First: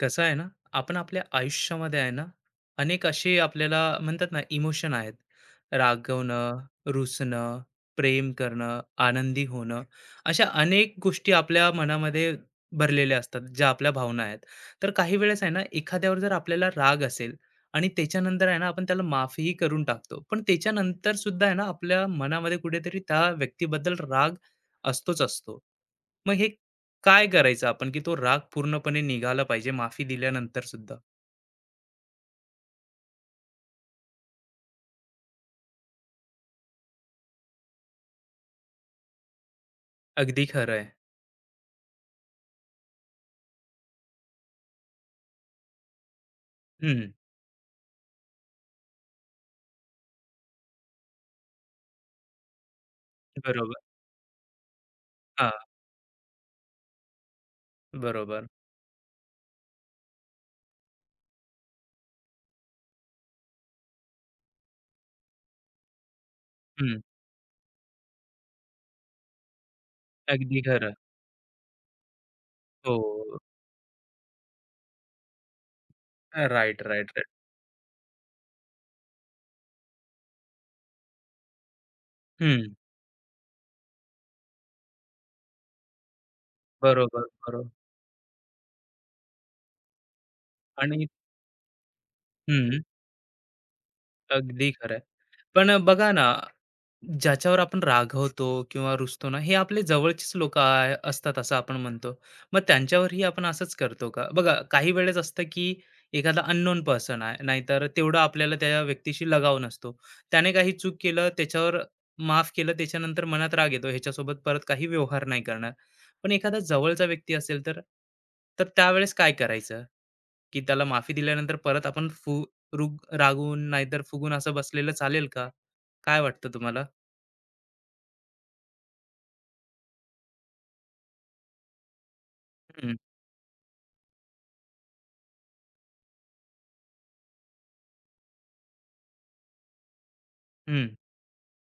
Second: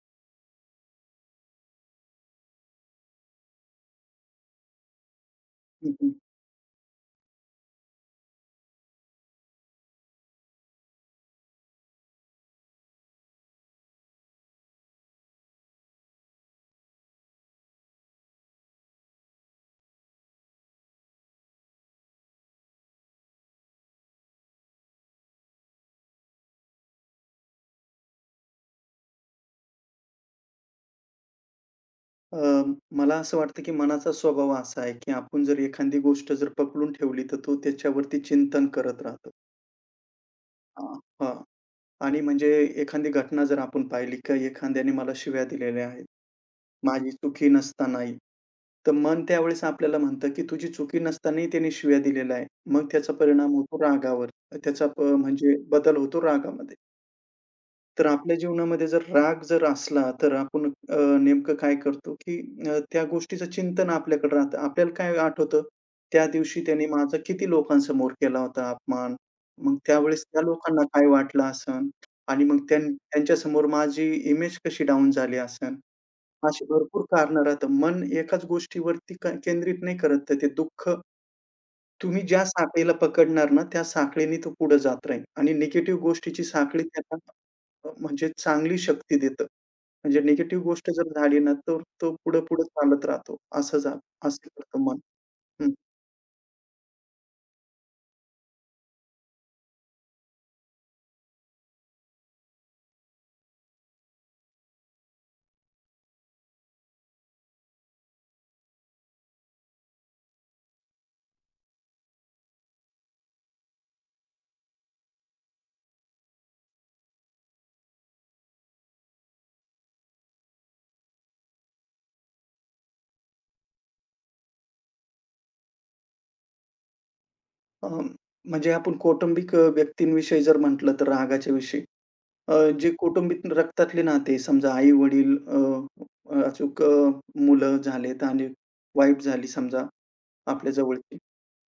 कसं आहे ना, आपण आपल्या आयुष्यामध्ये आहे ना, अनेक असे आपल्याला म्हणतात ना, इमोशन आहेत. हं, हं. रागवणं, रुसणं, प्रेम करणं, आनंदी होणं, अशा अनेक गोष्टी आपल्या मनामध्ये भरलेल्या असतात, ज्या आपल्या भावना आहेत. तर काही वेळेस आहे ना, एखाद्यावर जर आपल्याला राग असेल आणि त्याच्यानंतर आहे ना, आपण त्याला माफही करून टाकतो, पण त्याच्यानंतर सुद्धा आहे ना, आपल्या मनामध्ये कुठेतरी त्या व्यक्तीबद्दल राग असतोच असतो. मग हे काय करायचं आपण, की तो राग पूर्णपणे निघाला पाहिजे माफी दिल्यानंतर सुद्धा? अ, मला असं वाटतं, की मनाचा स्वभाव असा आहे, की आपण जर एखादी गोष्ट जर पकडून ठेवली, तर तो त्याच्यावरती चिंतन करत राहतो. अगदी खरं आहे. हां. हां. आणि म्हणजे एखादी घटना जर आपण पाहिली, की एखाद्याने मला शिव्या दिलेल्या आहेत, हं, माझी चुकी नसतानाही. तर मन त्यावेळेस आपल्याला म्हणतं, की तुझी चुकी नसतानाही त्याने शिव्या दिलेल्या आहे. मग त्याचा परिणाम बरोबर. होतो रागावर. त्याचा प हां, म्हणजे बदल होतो रागामध्ये. तर आपल्या बरोबर. जीवनामध्ये जर राग जर असला, तर आपण नेमकं काय करतो, की त्या गोष्टीचं चिंतन आपल्याकडे राहतं. आपल्याला काय आठवतं, त्या दिवशी त्याने हं, माझा किती लोकांसमोर केला होता अपमान. मग त्यावेळेस त्या अगदी लोकांना खरं. काय वाटलं असेल आणि मग त्यां हो. त्यांच्यासमोर माझी इमेज कशी डाउन झाली असेल. अशी राइट, भरपूर राइट, राइट. कारणं राहतात. मन एकाच गोष्टीवरती केंद्रित नाही करत, तर ते दुःख तुम्ही ज्या हं, साखळीला पकडणार ना, त्या साखळीने तो पुढे जात राहील आणि निगेटिव्ह गोष्टीची साखळी त्याला बरोबर, बरोबर. म्हणजे चांगली शक्ती देतं. म्हणजे निगेटिव्ह गोष्ट आणि जर झाली ना, तर तो पुढे-पुढे हं, चालत राहतो. असं झालं असं अगदी करतं खरं. मन. हं. पण बघा ना, ज्याच्यावर आपण रागवतो किंवा रुसतो ना, हे आपले जवळचेच लोक असतात, असं आपण म्हणतो. मग त्यांच्यावरही आपण असंच करतो का? बघा, काही वेळेस असतं की एखादा अननोन पर्सन आहे, नाहीतर तेवढं आपल्याला त्या व्यक्तीशी लगाव नसतो. त्याने काही चूक केलं, त्याच्यावर माफ केलं, त्याच्यानंतर मनात राग येतो, ह्याच्यासोबत परत काही व्यवहार नाही करणार. पण एखादा जवळचा व्यक्ती असेल तर तर त्यावेळेस काय करायचं, की त्याला माफी दिल्यानंतर परत आपण फु रुग रागून नाहीतर फुगून असं बसलेलं चालेल का? काय वाटतं तुम्हाला? अ, म्हणजे आपण कौटुंबिक व्यक्तींविषयी जर म्हटलं तर रागाच्या विषयी अ, जे कौटुंबिक रक्तातले नाते समजा आई-वडील अचूक मुलं झालेत आणि वाईफ झाली समजा आपल्या हं, जवळची.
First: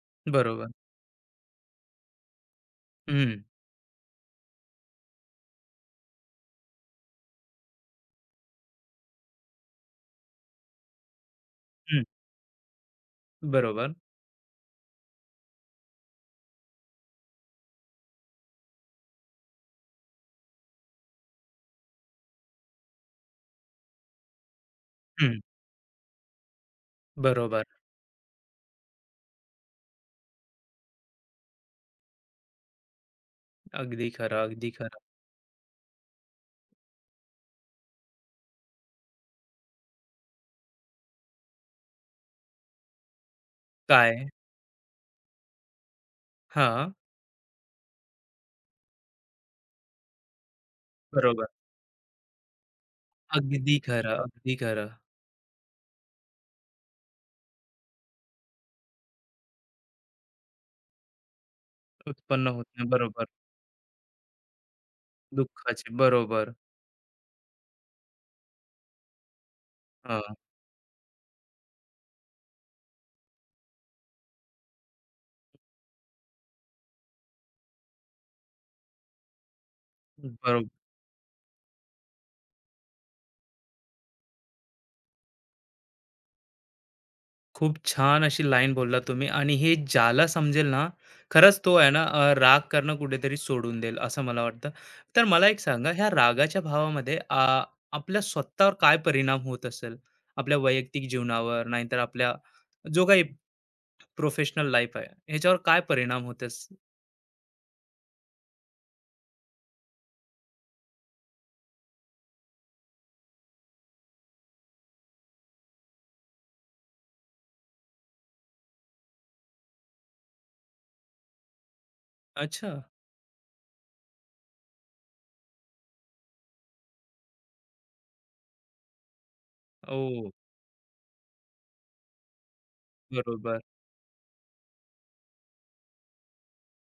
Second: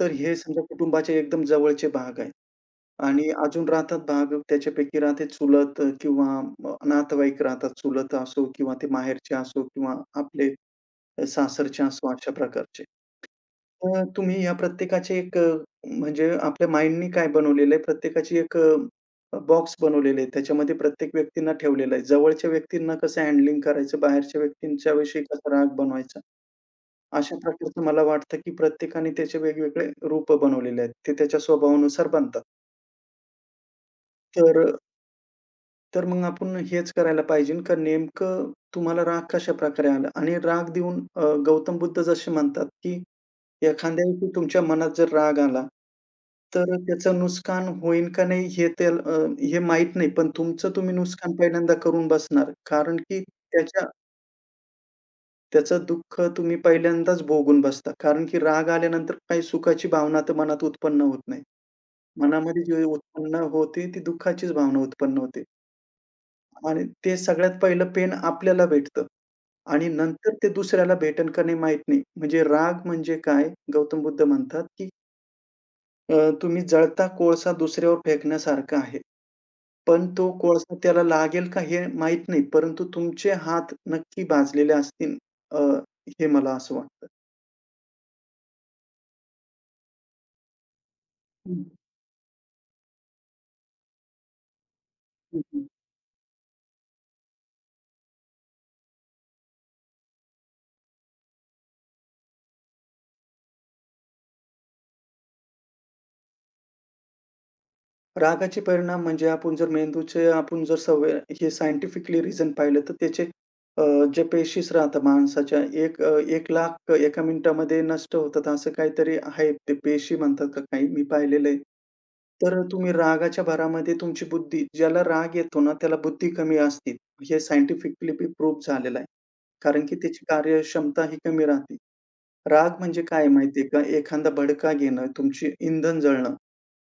तर हे समजा बरोबर. कुटुंबाचे एकदम जवळचे भाग आहेत. आणि हं, अजून राहतात भाग त्याच्यापैकी राहते चुलत किंवा नातेवाईक राहतात. चुलत असो किंवा ते माहेरचे असो किंवा आपले सासरचे हं, असो अशा प्रकारचे. बरोबर. तर तुम्ही या प्रत्येकाचे एक म्हणजे आपल्या माइंडनी काय बनवलेलं आहे प्रत्येकाची एक बॉक्स बनवलेले आहे. त्याच्यामध्ये प्रत्येक व्यक्तींना ठेवलेलं आहे. जवळच्या व्यक्तींना कसं हँडलिंग करायचं, बाहेरच्या व्यक्तींच्या विषयी हं, कसा राग बनवायचा. अशा बरोबर. प्रकारचं मला वाटतं, की प्रत्येकाने त्याचे वेगवेगळे रूपं बनवलेले आहेत. ते त्याच्या स्वभावानुसार बनतात. अगदी खरं, अगदी तर खरं. तर मग आपण हेच करायला पाहिजे का नेमकं तुम्हाला राग कशाप्रकारे आला? आणि राग देऊन गौतम बुद्ध जसे म्हणतात, की एखाद्या काय? वेळी तुमच्या मनात जर राग आला, तर हां, त्याचं नुकसान होईल का नाही हे माहीत नाही. पण तुमचं तुम्ही नुकसान बरोबर. पहिल्यांदा करून बसणार. कारण की अगदी त्याच्या खरं, अगदी खरं. त्याचं दुःख तुम्ही पहिल्यांदाच भोगून बसता. कारण की राग आल्यानंतर काही सुखाची भावना तर मनात उत्पन्न होत नाही. उत्पन्न मनामध्ये होत जी नाही. बरोबर. उत्पन्न होते ती दुःखाचीच भावना उत्पन्न होते. दुःखाचे. बरोबर. आणि ते सगळ्यात पहिलं पेन आपल्याला भेटतं आणि हां, नंतर ते दुसऱ्याला भेटेल का नाही माहीत नाही. म्हणजे राग म्हणजे काय? गौतम बुद्ध म्हणतात, की अ, तुम्ही जळता कोळसा दुसऱ्यावर फेकण्यासारखा आहे. पण तो बरोबर. कोळसा त्याला लागेल का हे माहीत नाही. परंतु तुमचे हात नक्की भाजलेले असतील. अ, हे मला असं वाटतं. खूप छान अशी लाईन बोललात तुम्ही. आणि हे ज्याला समजेल ना, खरंच हं, तो आहे ना राग करणं कुठेतरी सोडून देईल, असं मला वाटतं. तर हं, मला एक हं. सांगा, ह्या रागाच्या भावामध्ये आपल्या स्वतःवर काय परिणाम होत असेल? आपल्या वैयक्तिक जीवनावर, नाहीतर आपल्या जो काही प्रोफेशनल लाईफ आहे, ह्याच्यावर काय परिणाम होतेस? रागाचे परिणाम म्हणजे आपण जर मेंदूचे आपण जर सवय हे सायंटिफिकली रिझन पाहिलं तर त्याचे अ, जे पेशीस राहतात माणसाच्या एक 1,00,000 एका मिनिटामध्ये नष्ट होतात असं काहीतरी आहे. ते पेशी म्हणतात का काही मी पाहिलेलं आहे. तर अच्छा. तुम्ही रागाच्या भरामध्ये तुमची बुद्धी ज्याला राग येतो ना त्याला बुद्धी कमी असते. हे सायंटिफिकली प्रूव्ह झालेलं आहे. कारण की त्याची ओ. कार्यक्षमता ही कमी राहते. राग म्हणजे काय बरोबर. माहिती का? एखादा भडका घेणं, तुमची इंधन जळणं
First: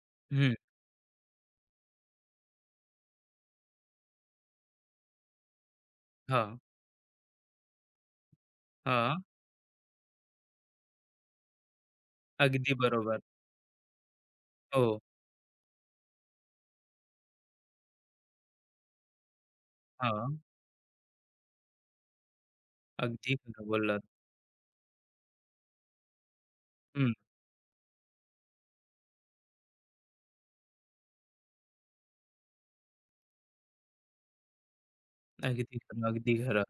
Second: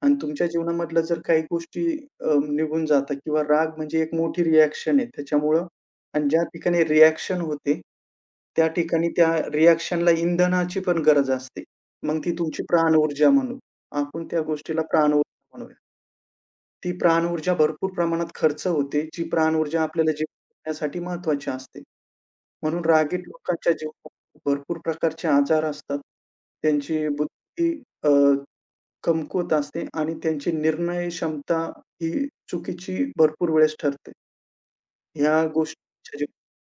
आणि तुमच्या हं. जीवनामधल्या जर काही गोष्टी निघून जातात किंवा राग म्हणजे एक मोठी रिएक्शन आहे. त्याच्यामुळं आणि ज्या हां, ठिकाणी रिएक्शन होते, त्या ठिकाणी हां. त्या रिएक्शनला इंधनाची पण गरज असते. मग ती तुमची अगदी बरोबर. प्राणऊर्जा म्हणू. आपण त्या गोष्टीला हो. प्राणऊर्जा म्हणूया. ती प्राणऊर्जा भरपूर प्रमाणात खर्च होते, जी प्राणऊर्जा आपल्याला हां. जीवित ठेवण्यासाठी असते. म्हणून रागीट अगदी खरं लोकांच्या बोललात. जीवनात भरपूर प्रकारचे आजार असतात. त्यांची हं. बुद्धी अ कमकुवत असते आणि त्यांची निर्णय क्षमता ही चुकीची भरपूर वेळेस ठरते. ह्या अगदी खरं, गोष्टी अगदी खरं.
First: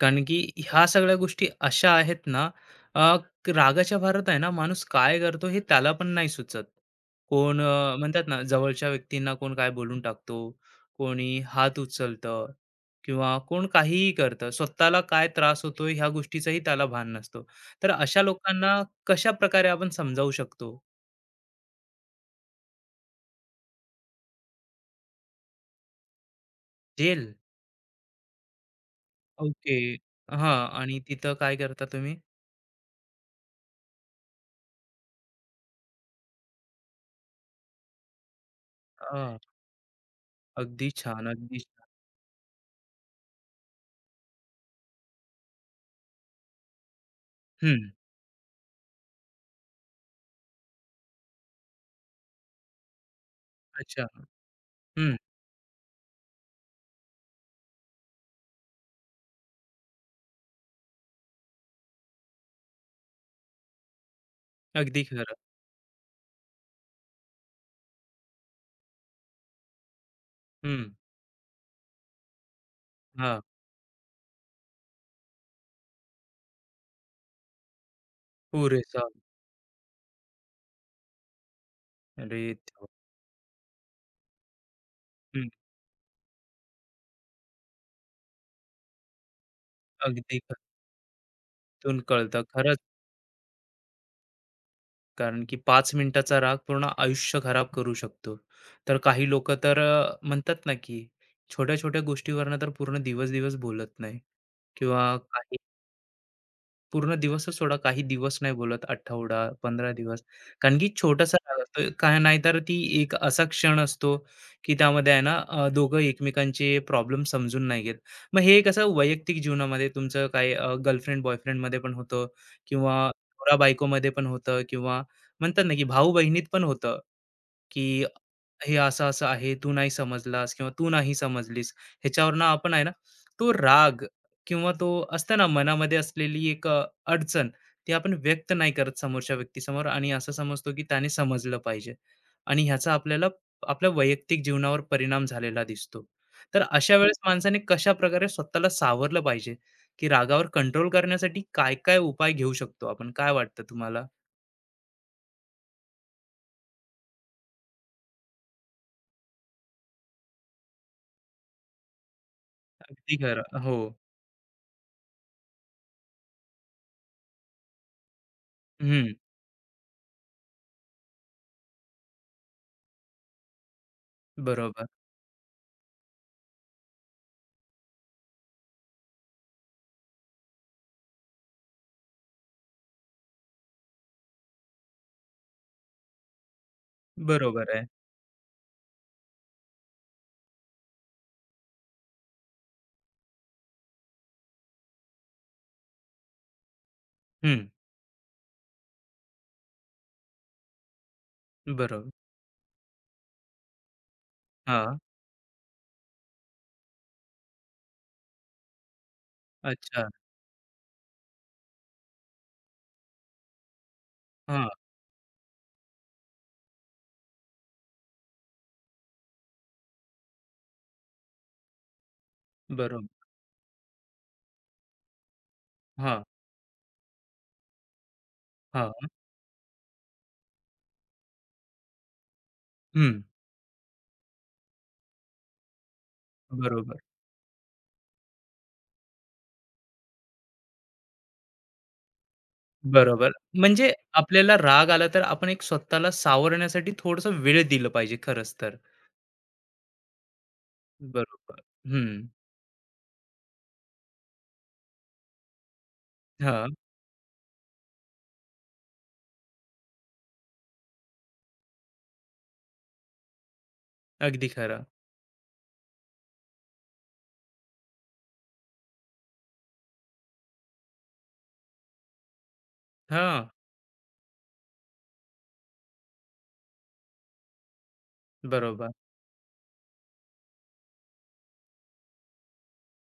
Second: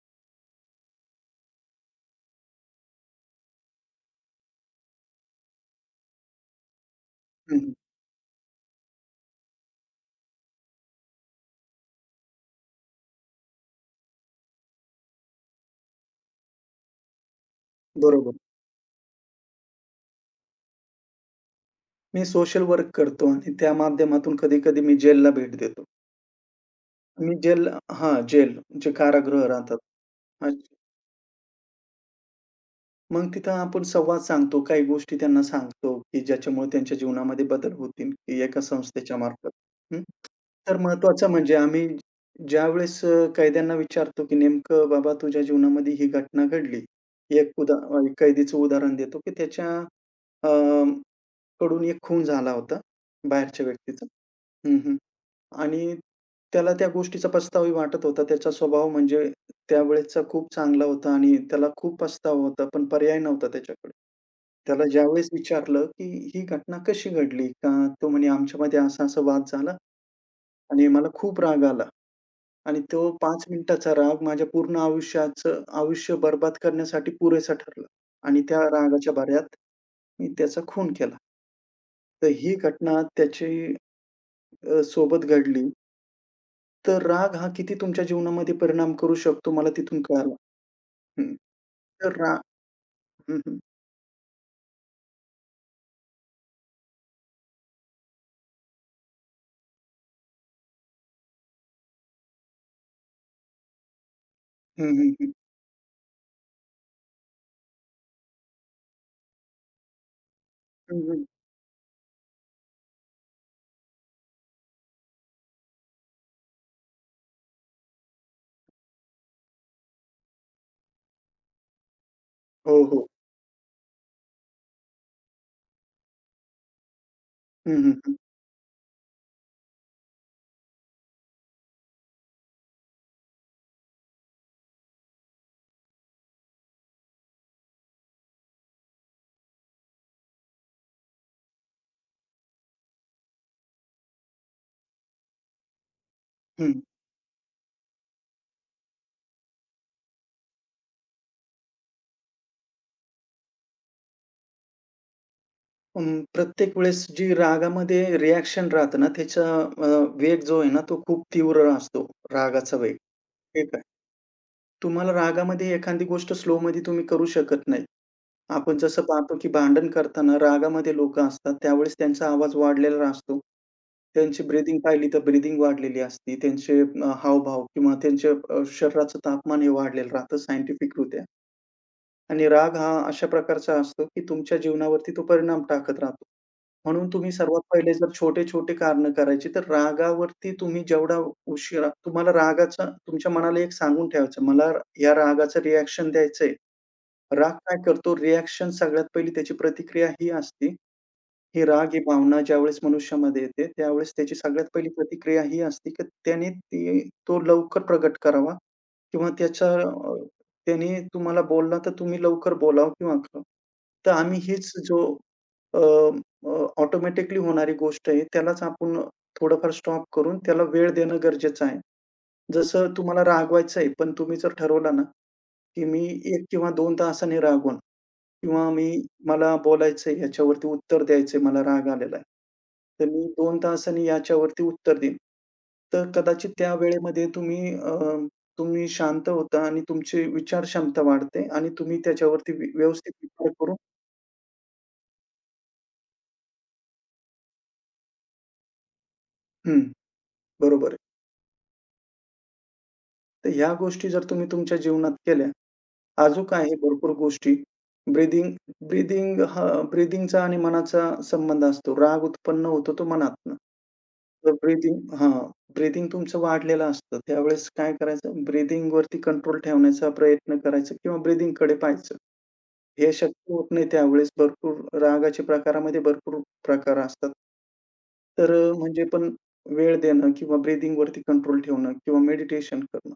कारण की ह्या सगळ्या गोष्टी अशा आहेत ना, अ, रागाच्या भारत आहे ना, माणूस काय करतो हे त्याला पण नाही सुचत. हं, कोण हं. म्हणतात ना, जवळच्या व्यक्तींना कोण काय बोलून टाकतो, कोणी हात उचलतं, किंवा कोण काहीही करतं, स्वतःला काय त्रास होतो ह्या गोष्टीचंही त्याला भान नसतो. तर अशा बरोबर. लोकांना कशा प्रकारे आपण समजावू शकतो? मी सोशल वर्क करतो आणि त्या माध्यमातून कधी-कधी मी जेलला भेट देतो. जेल? मी जेल हां, जेल जे कारागृह ओके. राहतात. हा. आणि तिथं काय करता तुम्ही? मग तिथं आपण संवाद सांगतो. काही गोष्टी त्यांना सांगतो, की ज्याच्यामुळे त्यांच्या जीवनामध्ये बदल होतील की एका संस्थेच्या अ, मार्फत. हं. तर अगदी छान, महत्त्वाचं म्हणजे अगदी छान. आम्ही ज्यावेळेस कैद्यांना विचारतो, की नेमकं बाबा तुझ्या जीवनामध्ये ही घटना घडली. एक उदा हम्म. अ, कैदीचं उदाहरण देतो, की त्याच्या अ, कडून एक खून झाला होता बाहेरच्या अच्छा. व्यक्तीचा. हं, हं. हम्म. आणि त्याला त्या गोष्टीचा पछतावाही वाटत होता. त्याचा स्वभाव म्हणजे त्यावेळेसचा खूप चांगला होता आणि त्याला खूप पछतावा होता, पण पर्याय नव्हता त्याच्याकडे. त्याला अगदी ज्यावेळेस खरं. विचारलं, की "ही घटना कशी घडली?" का तो म्हणे, "आमच्यामध्ये असा-असा वाद झाला आणि हम्म. मला खूप राग आला आणि तो हां, 5 मिनिटाचा राग माझ्या पूर्ण आयुष्याचं आयुष्य बरबाद करण्यासाठी पुरेसा ठरला आणि त्या पुरेसा. रागाच्या भऱ्यात मी त्याचा खून केला." तर अरे ही देवा! घटना त्याची सोबत हं, घडली. तर राग हा किती तुमच्या जीवनामध्ये परिणाम करू शकतो मला तिथून कळालं. अगदी. हं. त्यातून तर रा कळतं खरंच. हं, हं. कारण की 5 मिनिटाचा राग पूर्ण आयुष्य खराब करू शकतो. तर काही लोकं तर म्हणतात ना, की छोट्या-छोट्या गोष्टीवरनं तर पूर्ण दिवस-दिवस बोलत नाही, हं, हं, किंवा हं. काही पूर्ण दिवसच सोडा, काही दिवस नाही बोलत, आठवडा, 15 दिवस. कारण की हं, हं. छोटासा काळ असतो. काय नाहीतर ती एक असा क्षण असतो, की त्यामध्ये आहे ना, दोघं एकमेकांचे प्रॉब्लेम समजून नाही घेत. मग हे कसं वैयक्तिक जीवनामध्ये तुमचं काय, गर्लफ्रेंड, बॉयफ्रेंडमध्ये पण होतं, हो, किंवा हो. नवरा-बायकोमध्ये पण होतं, किंवा म्हणतात ना, की भाऊ-बहिणीत पण होतं, हं, की हं, हं. हे असं-असं आहे, तू नाही समजलास किंवा तू नाही समजलीस. ह्याच्यावरनं आपण आहे ना, तो राग, किंवा तो असतं ना, मनामध्ये असलेली एक अडचण, ती आपण व्यक्त नाही करत समोरच्या व्यक्तीसमोर, आणि असं समजतो की त्याने समजलं पाहिजे. आणि ह्याचा आपल्याला, आपल्या वैयक्तिक जीवनावर परिणाम झालेला दिसतो. तर हं. अशा वेळेस माणसाने कशा प्रकारे स्वतःला सावरलं पाहिजे, की रागावर कंट्रोल करण्यासाठी काय-काय उपाय घेऊ शकतो आपण? काय वाटतं तुम्हाला? प्रत्येक वेळेस जी रागामध्ये रिएक्शन राहतं ना, त्याचा अ, वेग जो आहे ना, तो खूप तीव्र असतो, रागाचा वेग. अगदी खरं. ठीक हो. आहे. तुम्हाला रागामध्ये एखादी गोष्ट स्लोमध्ये तुम्ही करू शकत नाही. आपण जसं हं. पाहतो, की भांडण करताना रागामध्ये लोक असतात, त्यावेळेस त्यांचा आवाज वाढलेला असतो. त्यांची ब्रीथिंग बरोबर. पाहिली तर ब्रीथिंग वाढलेली असते. त्यांचे हावभाव किंवा त्यांचे शरीराचं तापमान हे वाढलेलं राहतं सायंटिफिकरित्या. आणि राग हा अशा प्रकारचा असतो, की तुमच्या जीवनावरती तो परिणाम टाकत राहतो. म्हणून तुम्ही सर्वात बरोबर आहे. पहिले जर छोटे-छोटे कारणं करायची, तर रागावरती तुम्ही जेवढा उशिरा तुम्हाला रागाचा तुमच्या मनाला एक सांगून ठेवायचं, मला या रागाचं रिएक्शन द्यायचंय. राग हं. काय करतो, रिएक्शन सगळ्यात पहिली त्याची प्रतिक्रिया ही असते, ही राग ही बरोबर. भावना ज्यावेळेस मनुष्यामध्ये येते, त्यावेळेस त्याची सगळ्यात पहिली हां. प्रतिक्रिया ही असते, की त्याने ती तो लवकर प्रकट करावा किंवा त्याचा अच्छा. त्याने तुम्हाला बोलला तर तुम्ही लवकर बोलावं किंवा अकरावं. तर आम्ही हां. हीच जो अ, अ, ऑटोमॅटिकली होणारी गोष्ट आहे, त्यालाच आपण थोडंफार स्टॉप करून त्याला वेळ देणं गरजेचं आहे. जसं तुम्हाला बरोबर. रागवायचं आहे, पण तुम्ही जर ठरवलं ना, की मी हां, 1 किंवा 2 तासाने रागवण. किंवा मी हां. मला बोलायचंय याच्यावरती उत्तर द्यायचंय, मला राग आलेला आहे. तर हं. मी 2 तासांनी याच्यावरती उत्तर देईन. तर कदाचित त्या बरोबर. वेळेमध्ये तुम्ही शांत होता आणि तुमची विचार क्षमता वाढते आणि तुम्ही त्याच्यावरती व्यवस्थित बरोबर. विचार करून म्हणजे आपल्याला राग आला तर आपण एक स्वतःला सावरण्यासाठी थोडासा वेळ दिलं पाहिजे खरंच तर. हं, बरोबर आहे. बरोबर. हं. तर ह्या गोष्टी जर तुम्ही तुमच्या जीवनात केल्या, अजून हां. आहे भरपूर गोष्टी. ब्रीथिंग ब्रीथिंग हां, ब्रीथिंगचा आणि मनाचा संबंध असतो. राग उत्पन्न होतो तो मनातनं. अगदी तर खरं. ब्रीथिंग हां, ब्रीथिंग तुमचं वाढलेलं असतं. त्यावेळेस काय करायचं ब्रीथिंगवरती कंट्रोल ठेवण्याचा प्रयत्न करायचा किंवा ब्रीथिंगकडे पाहायचं. हे हां. शक्य होत नाही त्यावेळेस भरपूर रागाच्या प्रकारामध्ये भरपूर प्रकार असतात. तर बरोबर. म्हणजे पण वेळ देणं किंवा ब्रीथिंगवरती कंट्रोल ठेवणं किंवा मेडिटेशन करणं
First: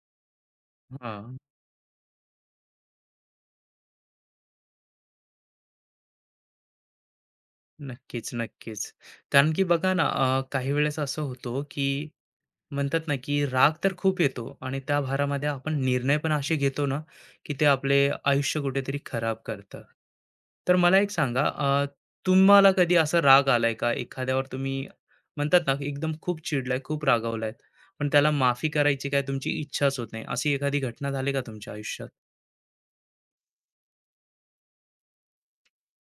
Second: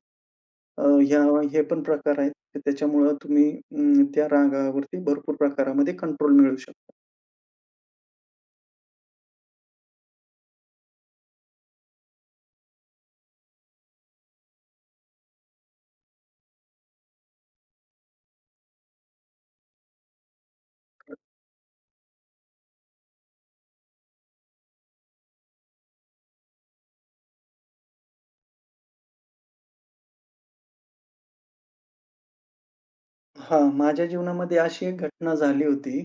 अ, ह्या हां. हे पण प्रकार आहेत. तर त्याच्यामुळं त्या रागावरती भरपूर प्रकारामध्ये कंट्रोल मिळवू शकता. नक्कीच, नक्कीच. कारण की बघा ना, काही वेळेस असं होतो, की म्हणतात ना, की राग तर खूप येतो आणि त्या भारामध्ये आपण निर्णय पण असे घेतो ना, की ते आपले आयुष्य कुठेतरी खराब करतं. तर मला एक सांगा, तुम्हाला कधी असा राग आलाय का? एखाद्यावर तुम्ही म्हणतात ना, की एकदम खूप चिडलाय, खूप रागावलायत, पण त्याला माफी करायची काय तुमची इच्छाच होत नाही. अशी एखादी घटना झाली का तुमच्या आयुष्यात? हां, माझ्या जीवनामध्ये अशी एक घटना झाली होती,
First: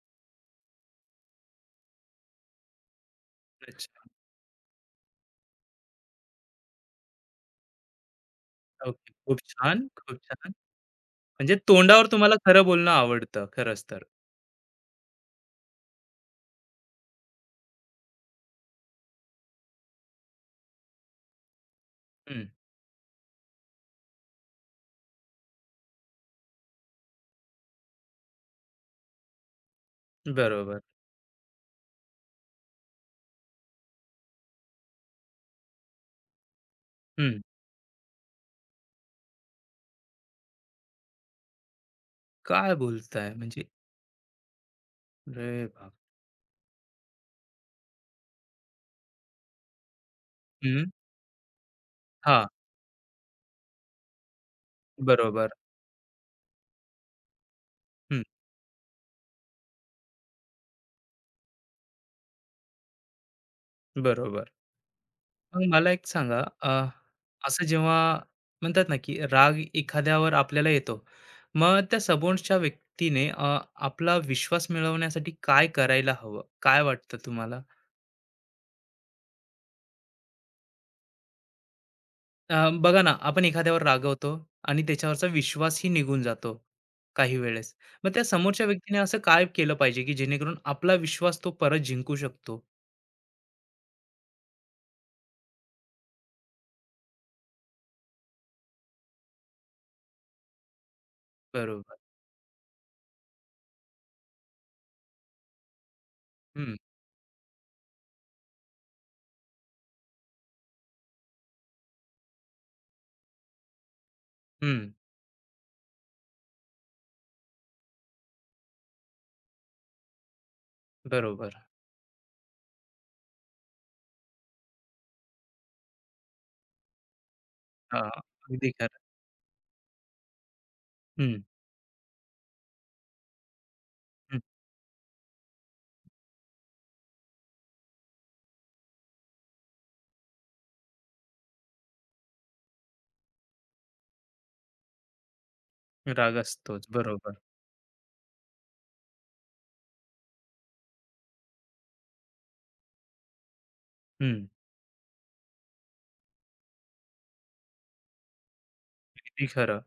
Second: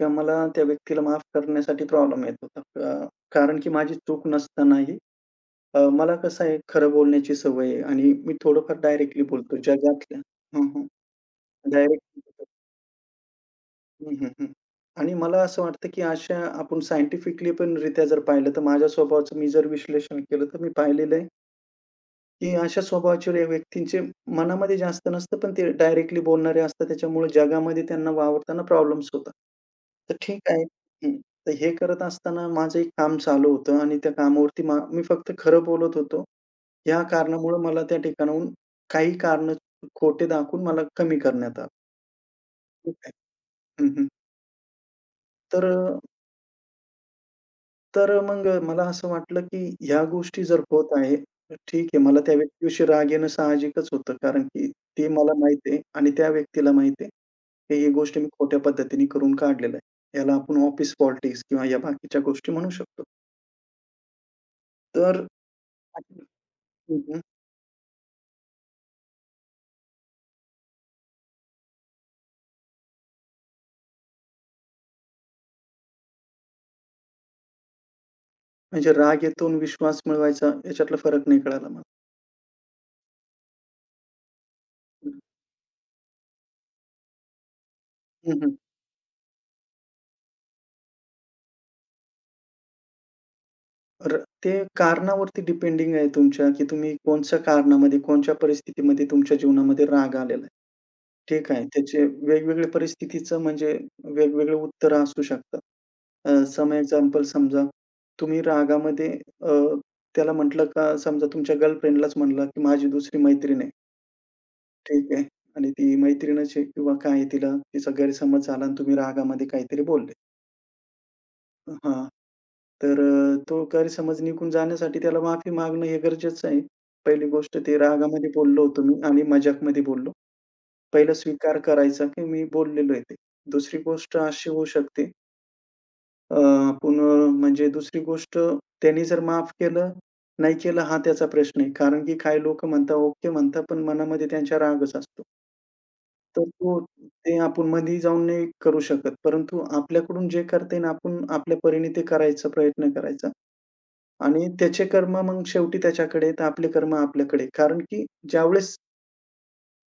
तेव्हा मला त्या व्यक्तीला माफ करण्यासाठी प्रॉब्लेम येत होता. कारण की माझी अच्छा. चूक नसतानाही मला कसं आहे खरं बोलण्याची सवय आहे आणि मी थोडंफार ओके. डायरेक्टली खूप बोलतो छान, खूप जगातल्या छान. हं, हं. म्हणजे तोंडावर तुम्हाला डायरेक्ट खरं बोलणं आवडतं, खरंच तर. हं, हं, हं. आणि मला असं वाटतं की अशा आपण सायंटिफिकली पण रित्या जर पाहिलं, तर माझ्या स्वभावाचं मी जर विश्लेषण केलं, तर मी पाहिलेलं आहे हं, की अशा स्वभावाचे व्यक्तींचे मनामध्ये जास्त नसतं, पण ते डायरेक्टली बोलणारे असतात. त्याच्यामुळे जगामध्ये त्यांना वावरताना प्रॉब्लेम्स होतात. तर ठीक आहे. बरोबर. हं. तर हे करत असताना माझं एक काम चालू होतं आणि त्या कामावरती मी फक्त खरं बोलत होतो. या हं. कारणामुळं मला त्या ठिकाणाहून काही कारणं खोटे दाखवून मला कमी करण्यात आलं. काय ठीक आहे. बोलताय? म्हणजे, हं, हं. तर अरे बाप! तर अ, मग मला असं वाटलं, की ह्या गोष्टी जर हं. होत आहे, तर ठीक आहे. मला त्या हां, व्यक्तीविषयी राग येणं साहजिकच होतं. कारण की ते मला बरोबर. माहिती आहे आणि त्या व्यक्तीला माहिती आहे, की ही गोष्ट हं, मी खोट्या पद्धतीने करून काढलेलं आहे. याला आपण ऑफिस पॉलिटिक्स किंवा या बाकीच्या गोष्टी म्हणू शकतो. बरोबर. तर मग मला एक सांगा, हं, असं जेव्हा म्हणतात ना, की राग एखाद्यावर आपल्याला येतो, मग त्या समोरच्या व्यक्तीने आपला विश्वास मिळवण्यासाठी काय करायला हवं? काय वाटतं तुम्हाला? म्हणजे राग येतो आणि विश्वास मिळवायचा याच्यातला फरक नाही कळाला मला. बघा ना, आपण एखाद्यावर रागवतो आणि त्याच्यावरचा विश्वासही निघून जातो काही वेळेस. मग त्या हं, हं. समोरच्या व्यक्तीने असं काय केलं पाहिजे, की जेणेकरून आपला विश्वास तो परत जिंकू शकतो? र ते कारणावरती डिपेंडिंग आहे तुमच्या, की तुम्ही कोणत्या कारणामध्ये, कोणत्या परिस्थितीमध्ये तुमच्या जीवनामध्ये राग आलेला आहे. ठीक आहे. बरोबर. त्याचे वेगवेगळ्या परिस्थितीचं म्हणजे वेगवेगळे उत्तरं असू शकतात. सम हं, एक्झाम्पल समजा तुम्ही रागामध्ये अ, त्याला म्हटलं का समजा तुमच्या गर्लफ्रेंडलाच म्हणला की माझी दुसरी मैत्रीण आहे. हं. ठीक आहे. आणि ती मैत्रीणच आहे किंवा काय आहे तिला तिचा गैरसमज झाला आणि तुम्ही रागामध्ये काहीतरी बोलले. बरोबर. हां. तर तो गैरसमज निघून जाण्यासाठी त्याला माफी मागणं हे गरजेचं आहे. पहिली गोष्ट ते हां, रागामध्ये बोललो अगदी होतो मी खरं. आणि मजाकमध्ये बोललो. पहिलं हं, स्वीकार करायचा, की मी बोललेलो आहे ते. दुसरी गोष्ट हं. अशी होऊ शकते अ, आपण म्हणजे दुसरी गोष्ट त्यांनी जर माफ केलं, नाही केलं हा त्याचा प्रश्न आहे. कारण की काही लोकं म्हणतात ओके म्हणतात, पण मनामध्ये त्यांच्या रागच असतो. राग तर तो असतोच. बरोबर. ते आपण मधी जाऊन नाही करू शकत. परंतु आपल्याकडून जे करता येईल आपण आपल्या परीने ते करायचा प्रयत्न करायचा हं, आणि त्याचे कर्म मग शेवटी त्याच्याकडे आहेत, आपले कर्म आपल्याकडे. कारण की ज्यावेळेस किती खरं.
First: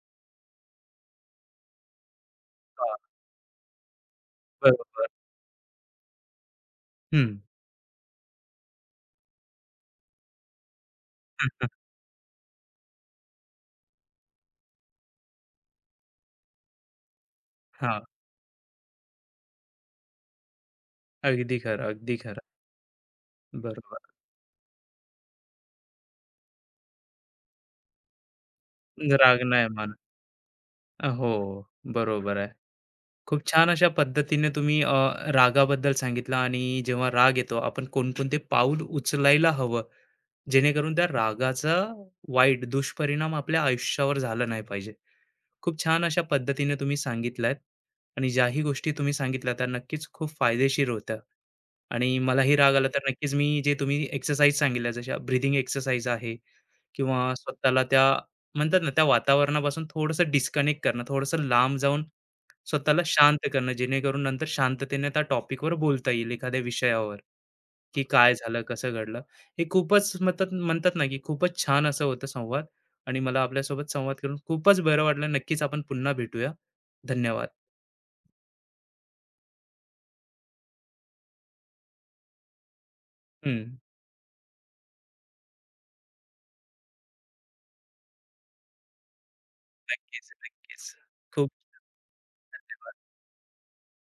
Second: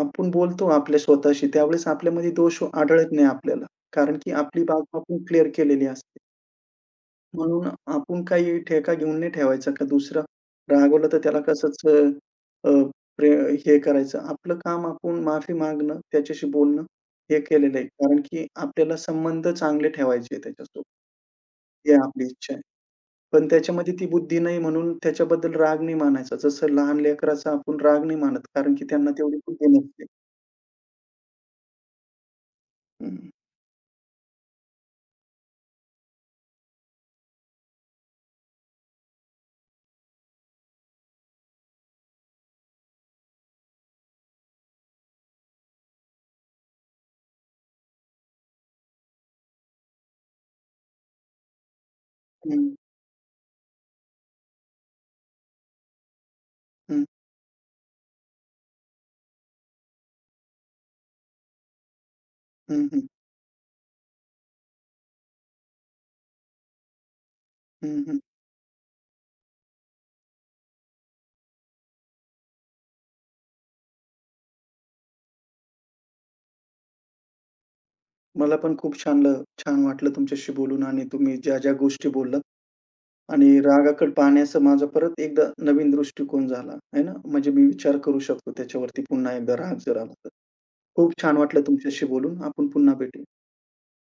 आपण बोलतो आपल्या स्वतःशी, त्यावेळेस आपल्यामध्ये दोष हां, आढळत नाही आपल्याला. कारण की आपली बाब बरोबर. आपण क्लिअर केलेली असते. हं. म्हणून आपण काही ठेका घेऊन नाही ठेवायचा का दुसरा रागवलं तर त्याला कसंच अ, अ, प्रे हे करायचं. आपलं काम आपण माफी मागणं, त्याच्याशी बोलणं हे केलेलं आहे. हां, कारण की आपल्याला संबंध चांगले ठेवायचे आहे त्याच्यासोबत, अगदी खरं, ही अगदी आपली खरं. इच्छा आहे. पण त्याच्यामध्ये ती बरोबर. बुद्धी नाही म्हणून त्याच्याबद्दल राग नाही मानायचा. जसं लहान लेकराचा आपण राग नाही मानत कारण की त्यांना तेवढी राग नाही बुद्धी मानत. नसते. हो, बरोबर आहे. हं, खूप छान अशा पद्धतीने तुम्ही रागाबद्दल सांगितलं, आणि जेव्हा राग येतो आपण कोणकोणते पाऊल उचलायला हवं, जेणेकरून त्या रागाचा वाईट दुष्परिणाम आपल्या आयुष्यावर झाला नाही पाहिजे. खूप छान अशा पद्धतीने तुम्ही सांगितल्यात, आणि ज्याही गोष्टी तुम्ही सांगितल्या त्या नक्कीच खूप फायदेशीर होत्या. आणि मलाही हं, राग आला तर नक्कीच मी, जे तुम्ही एक्सरसाइज सांगितल्या, जशा ब्रिदिंग एक्सरसाइज आहे, हं. किंवा स्वतःला त्या म्हणतात ना, त्या वातावरणापासून थोडंसं डिस्कनेक्ट करणं, थोडंसं लांब जाऊन हं, स्वतःला हं. शांत करणं, जेणेकरून नंतर शांततेने त्या टॉपिकवर बोलता येईल एखाद्या विषयावर, हं, की हं. काय झालं, कसं घडलं. हे खूपच म्हणतात म्हणतात ना, की खूपच छान असं होतं संवाद. आणि मला आपल्यासोबत संवाद करून खूपच बरं वाटलं. नक्कीच आपण पुन्हा भेटूया. धन्यवाद. मला पण खूप छान ल छान वाटलं तुमच्याशी बोलून आणि तुम्ही ज्या-ज्या गोष्टी बोललात हं. आणि रागाकडे पाहण्याचा माझा परत एकदा नवीन दृष्टिकोन झाला, आहे ना? म्हणजे मी विचार करू शकतो त्याच्यावरती पुन्हा एकदा राग जर आला तर. नक्कीच, नक्कीच. खूप छान खूप वाटलं तुमच्याशी बोलून. आपण पुन्हा भेटू.